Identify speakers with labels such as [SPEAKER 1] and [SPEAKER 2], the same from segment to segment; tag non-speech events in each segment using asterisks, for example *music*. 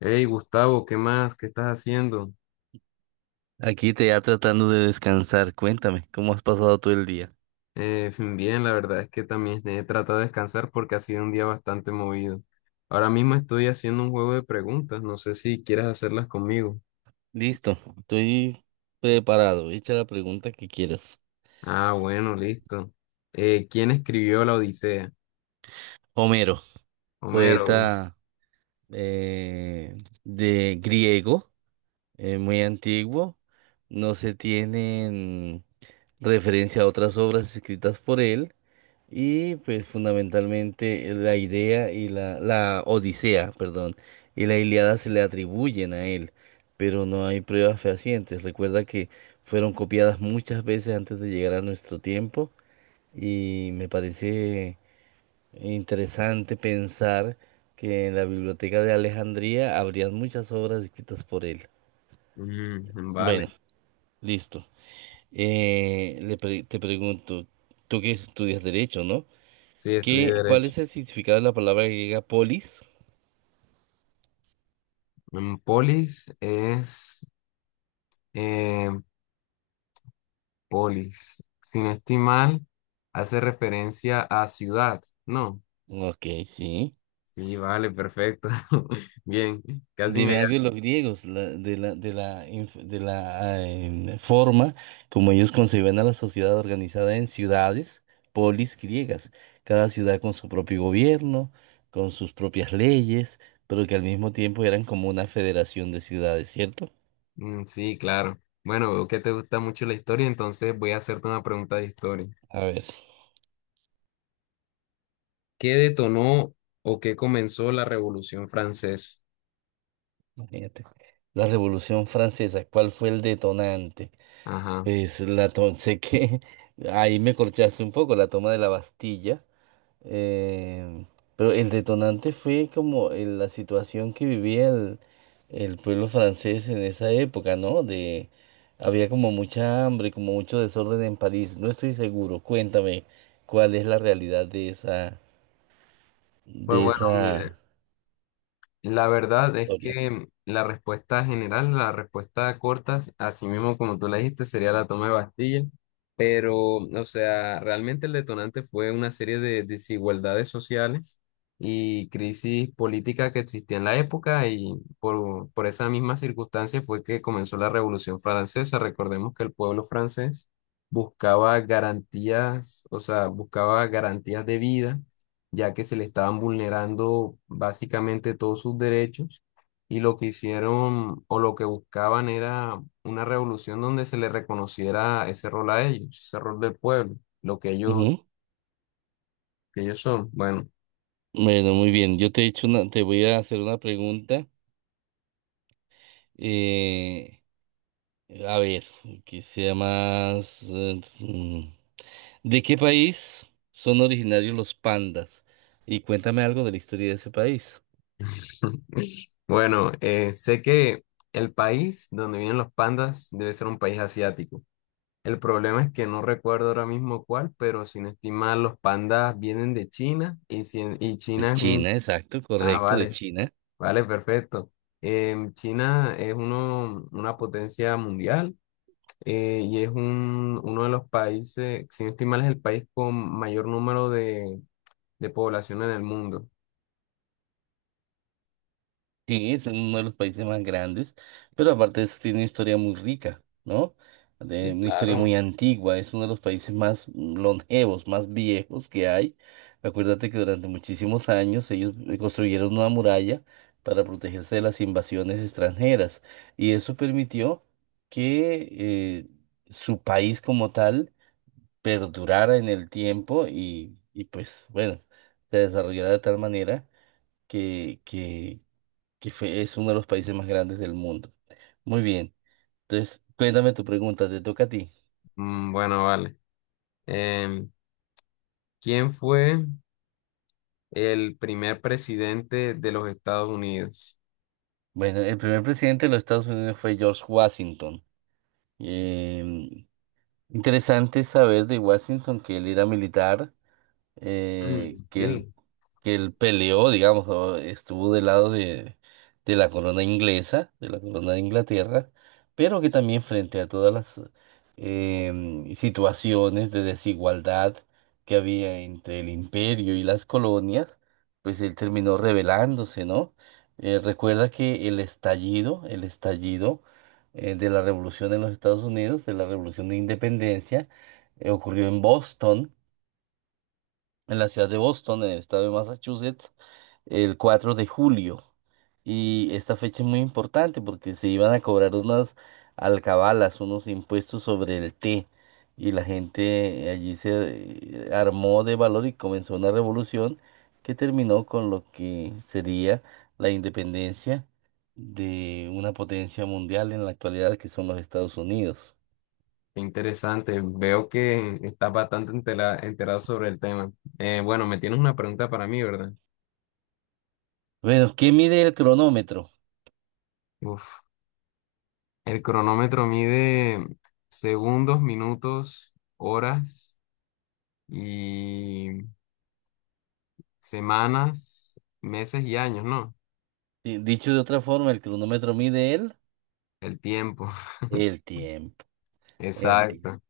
[SPEAKER 1] Hey Gustavo, ¿qué más? ¿Qué estás haciendo?
[SPEAKER 2] Aquí te ya tratando de descansar. Cuéntame, ¿cómo has pasado todo el día?
[SPEAKER 1] *laughs* Fin, bien, la verdad es que también he tratado de descansar porque ha sido un día bastante movido. Ahora mismo estoy haciendo un juego de preguntas, no sé si quieres hacerlas conmigo.
[SPEAKER 2] Listo, estoy preparado. Echa la pregunta que quieras.
[SPEAKER 1] Ah, bueno, listo. ¿Quién escribió la Odisea?
[SPEAKER 2] Homero,
[SPEAKER 1] Homero.
[SPEAKER 2] poeta eh, de griego, muy antiguo. No se tienen referencia a otras obras escritas por él. Y pues fundamentalmente la idea y la Odisea, perdón, y la Ilíada se le atribuyen a él, pero no hay pruebas fehacientes. Recuerda que fueron copiadas muchas veces antes de llegar a nuestro tiempo y me parece interesante pensar que en la biblioteca de Alejandría habrían muchas obras escritas por él.
[SPEAKER 1] Mm, vale,
[SPEAKER 2] Bueno, listo. Te pregunto, tú que estudias derecho, ¿no?
[SPEAKER 1] sí, estudié
[SPEAKER 2] ¿Qué, cuál
[SPEAKER 1] Derecho.
[SPEAKER 2] es el significado de la palabra griega polis?
[SPEAKER 1] Mm, eh, polis. Sin estimar, hace referencia a ciudad, ¿no?
[SPEAKER 2] Ok, sí.
[SPEAKER 1] Sí, vale, perfecto. *laughs* Bien, casi me...
[SPEAKER 2] Dime algo de los griegos, de la forma como ellos concebían a la sociedad organizada en ciudades, polis griegas, cada ciudad con su propio gobierno, con sus propias leyes, pero que al mismo tiempo eran como una federación de ciudades, ¿cierto?
[SPEAKER 1] Mm, sí, claro. Bueno, veo que te gusta mucho la historia, entonces voy a hacerte una pregunta de historia.
[SPEAKER 2] A ver,
[SPEAKER 1] ¿Qué detonó o qué comenzó la Revolución Francesa?
[SPEAKER 2] imagínate. La Revolución Francesa, ¿cuál fue el detonante?
[SPEAKER 1] Ajá.
[SPEAKER 2] Es sé que *laughs* ahí me corchaste un poco la toma de la Bastilla, eh, pero el detonante fue como la situación que vivía el pueblo francés en esa época, ¿no? De había como mucha hambre, como mucho desorden en París. No estoy seguro. Cuéntame cuál es la realidad de esa
[SPEAKER 1] Pues
[SPEAKER 2] de
[SPEAKER 1] bueno, mira,
[SPEAKER 2] esa
[SPEAKER 1] la verdad es
[SPEAKER 2] historia.
[SPEAKER 1] que la respuesta general, la respuesta corta, así mismo como tú la dijiste, sería la toma de Bastilla. Pero, o sea, realmente el detonante fue una serie de desigualdades sociales y crisis política que existía en la época y por esa misma circunstancia fue que comenzó la Revolución Francesa. Recordemos que el pueblo francés buscaba garantías, o sea, buscaba garantías de vida ya que se le estaban vulnerando básicamente todos sus derechos y lo que hicieron o lo que buscaban era una revolución donde se le reconociera ese rol a ellos, ese rol del pueblo, lo
[SPEAKER 2] Ujú.
[SPEAKER 1] que ellos son. Bueno,
[SPEAKER 2] Bueno, muy bien. Yo te he hecho una, Te voy a hacer una pregunta. eh, A ver, que sea más, ¿de qué país son originarios los pandas? Y cuéntame algo de la historia de ese país.
[SPEAKER 1] *laughs* bueno, sé que el país donde viven los pandas debe ser un país asiático. El problema es que no recuerdo ahora mismo cuál, pero sin estimar, los pandas vienen de China y, si- y
[SPEAKER 2] De
[SPEAKER 1] China es un...
[SPEAKER 2] China, exacto,
[SPEAKER 1] Ah,
[SPEAKER 2] correcto, de
[SPEAKER 1] vale.
[SPEAKER 2] China.
[SPEAKER 1] Vale, perfecto. Em, China es una potencia mundial y es uno de los países, si no estoy mal, es el país con mayor número de población en el mundo.
[SPEAKER 2] Sí, es uno de los países más grandes, pero aparte de eso tiene una historia muy rica, ¿no?
[SPEAKER 1] Sí,
[SPEAKER 2] Una historia
[SPEAKER 1] claro.
[SPEAKER 2] muy antigua, es uno de los países más longevos, más viejos que hay. Acuérdate que durante muchísimos años ellos construyeron una muralla para protegerse de las invasiones extranjeras y eso permitió que su país como tal perdurara en el tiempo y pues bueno, se desarrollara de tal manera que, que que es uno de los países más grandes del mundo. Muy bien. Entonces, cuéntame tu pregunta, te toca a ti.
[SPEAKER 1] Mm, bueno, vale. Em, ¿quién fue el primer presidente de los Estados Unidos?
[SPEAKER 2] Bueno, el primer presidente de los Estados Unidos fue George Washington. Em, Interesante saber de Washington que él era militar, eh,
[SPEAKER 1] Mm,
[SPEAKER 2] que él,
[SPEAKER 1] sí,
[SPEAKER 2] que él peleó, digamos, o estuvo del lado de la corona inglesa, de la corona de Inglaterra, pero que también frente a todas las situaciones de desigualdad que había entre el imperio y las colonias, pues él terminó rebelándose, ¿no? Recuerda que el estallido de la revolución en los Estados Unidos, de la revolución de independencia, ocurrió en Boston, en la ciudad de Boston, en el estado de Massachusetts, el 4 de julio. Y esta fecha es muy importante porque se iban a cobrar unas alcabalas, unos impuestos sobre el té. Y la gente allí se armó de valor y comenzó una revolución que terminó con lo que sería la independencia de una potencia mundial en la actualidad que son los Estados Unidos.
[SPEAKER 1] qué interesante. Veo que estás enterado sobre el tema. Bueno, me tienes una pregunta para mí, ¿verdad?
[SPEAKER 2] Bueno, ¿qué mide el cronómetro?
[SPEAKER 1] Uf. El cronómetro mide segundos, minutos, horas y semanas, meses y años, ¿no?
[SPEAKER 2] Dicho de otra forma, el cronómetro mide el
[SPEAKER 1] El tiempo,
[SPEAKER 2] El tiempo,
[SPEAKER 1] *laughs*
[SPEAKER 2] el tiempo.
[SPEAKER 1] exacto.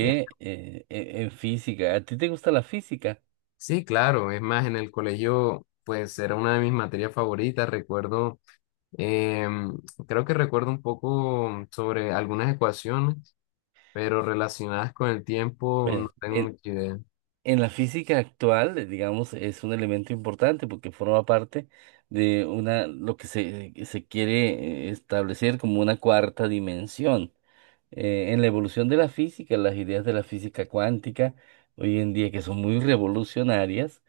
[SPEAKER 1] Eh,
[SPEAKER 2] en física, ¿a ti te gusta la física?
[SPEAKER 1] Sí, claro, es más, en el colegio, pues era una de mis materias favoritas. Recuerdo, em, creo que recuerdo un poco sobre algunas ecuaciones, pero relacionadas con el tiempo
[SPEAKER 2] Bueno,
[SPEAKER 1] no tengo
[SPEAKER 2] en,
[SPEAKER 1] mucha idea.
[SPEAKER 2] en la física actual, digamos, es un elemento importante porque forma parte lo que se quiere establecer como una cuarta dimensión. En la evolución de la física, las ideas de la física cuántica hoy en día que son muy revolucionarias,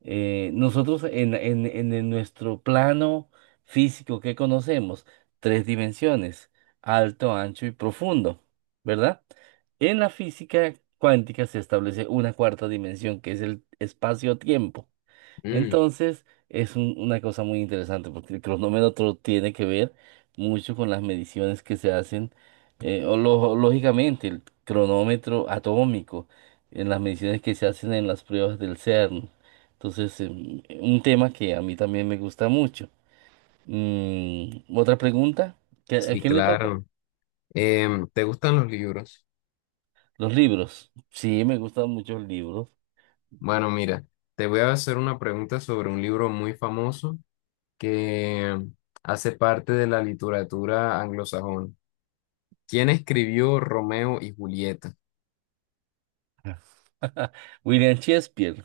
[SPEAKER 2] nosotros en nuestro plano físico que conocemos, tres dimensiones, alto, ancho y profundo, ¿verdad? En la física cuántica se establece una cuarta dimensión que es el espacio-tiempo.
[SPEAKER 1] Mm,
[SPEAKER 2] Entonces, es una cosa muy interesante porque el cronómetro tiene que ver mucho con las mediciones que se hacen, o lógicamente, el cronómetro atómico, en las mediciones que se hacen en las pruebas del CERN. Entonces, un tema que a mí también me gusta mucho. Otra pregunta, ¿a
[SPEAKER 1] sí,
[SPEAKER 2] quién le toca?
[SPEAKER 1] claro. Em, ¿te gustan los libros?
[SPEAKER 2] Los libros. Sí, me gustan mucho los libros.
[SPEAKER 1] Bueno, mira, te voy a hacer una pregunta sobre un libro muy famoso que hace parte de la literatura anglosajona. ¿Quién escribió Romeo y Julieta?
[SPEAKER 2] *laughs* William Shakespeare.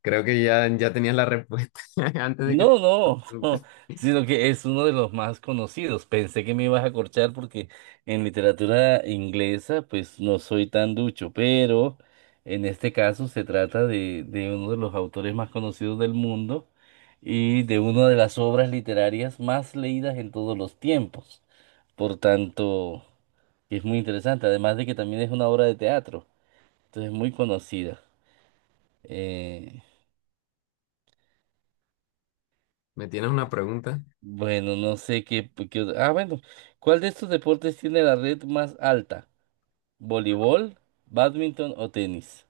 [SPEAKER 1] Creo que ya tenías la respuesta *laughs* antes de que te-
[SPEAKER 2] No, no, *laughs* sino que es uno de los más conocidos. Pensé que me ibas a corchar porque en literatura inglesa pues no soy tan ducho, pero en este caso se trata de uno de los autores más conocidos del mundo y de una de las obras literarias más leídas en todos los tiempos. Por tanto, es muy interesante, además de que también es una obra de teatro, entonces es muy conocida. Eh,
[SPEAKER 1] me tienes una pregunta.
[SPEAKER 2] Bueno, no sé qué. Ah, bueno. ¿Cuál de estos deportes tiene la red más alta? ¿Voleibol, bádminton o tenis?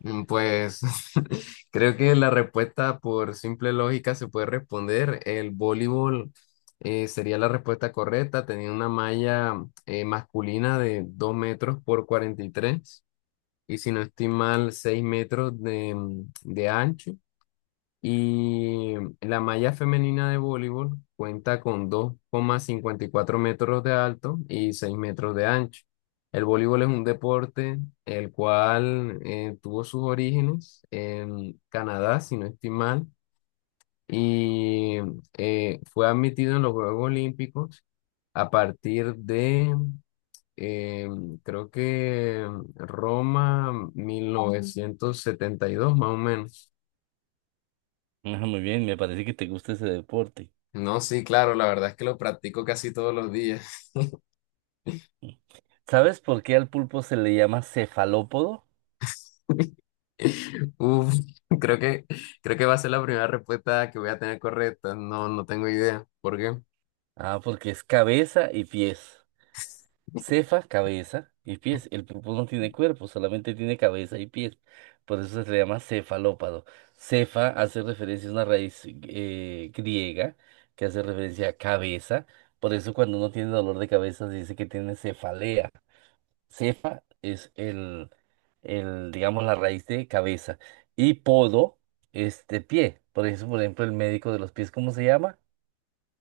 [SPEAKER 1] Mm, pues *laughs* creo que la respuesta por simple lógica se puede responder. El voleibol sería la respuesta correcta. Tenía una malla masculina de 2 m por 2,43. Y si no estoy mal, 6 m de ancho. Y la malla femenina de voleibol cuenta con 2,54 m de alto y 6 m de ancho. El voleibol es un deporte el cual tuvo sus orígenes en Canadá, si no estoy mal, y fue admitido en los Juegos Olímpicos a partir de eh, creo que Roma 1972 más o menos.
[SPEAKER 2] Ah, muy bien, me parece que te gusta ese deporte.
[SPEAKER 1] No, sí, claro, la verdad es que lo practico casi todos los días.
[SPEAKER 2] ¿Sabes por qué al pulpo se le llama cefalópodo?
[SPEAKER 1] *laughs* Uf, creo que, creo que va a ser la primera respuesta que voy a tener correcta. No, no tengo idea. ¿Por qué?
[SPEAKER 2] Ah, porque es cabeza y pies. Cefa, cabeza y pies. El pulpo no tiene cuerpo, solamente tiene cabeza y pies. Por eso se le llama cefalópado. Cefa hace referencia a una raíz griega que hace referencia a cabeza. Por eso cuando uno tiene dolor de cabeza se dice que tiene cefalea. Cefa es digamos, la raíz de cabeza. Y podo es de pie. Por eso, por ejemplo, el médico de los pies, ¿cómo se llama?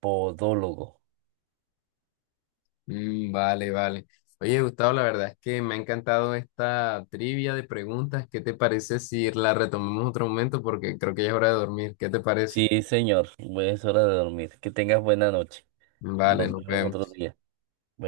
[SPEAKER 2] Podólogo.
[SPEAKER 1] Mm, vale, vale. Oye, Gustavo, la verdad es que me ha encantado esta trivia de preguntas. ¿Qué te parece si la retomamos otro momento? Porque creo que ya es hora de dormir. ¿Qué te parece?
[SPEAKER 2] Sí, señor. Es hora de dormir. Que tengas buena noche.
[SPEAKER 1] Vale,
[SPEAKER 2] Nos
[SPEAKER 1] nos
[SPEAKER 2] vemos otro
[SPEAKER 1] vemos.
[SPEAKER 2] día. Bueno.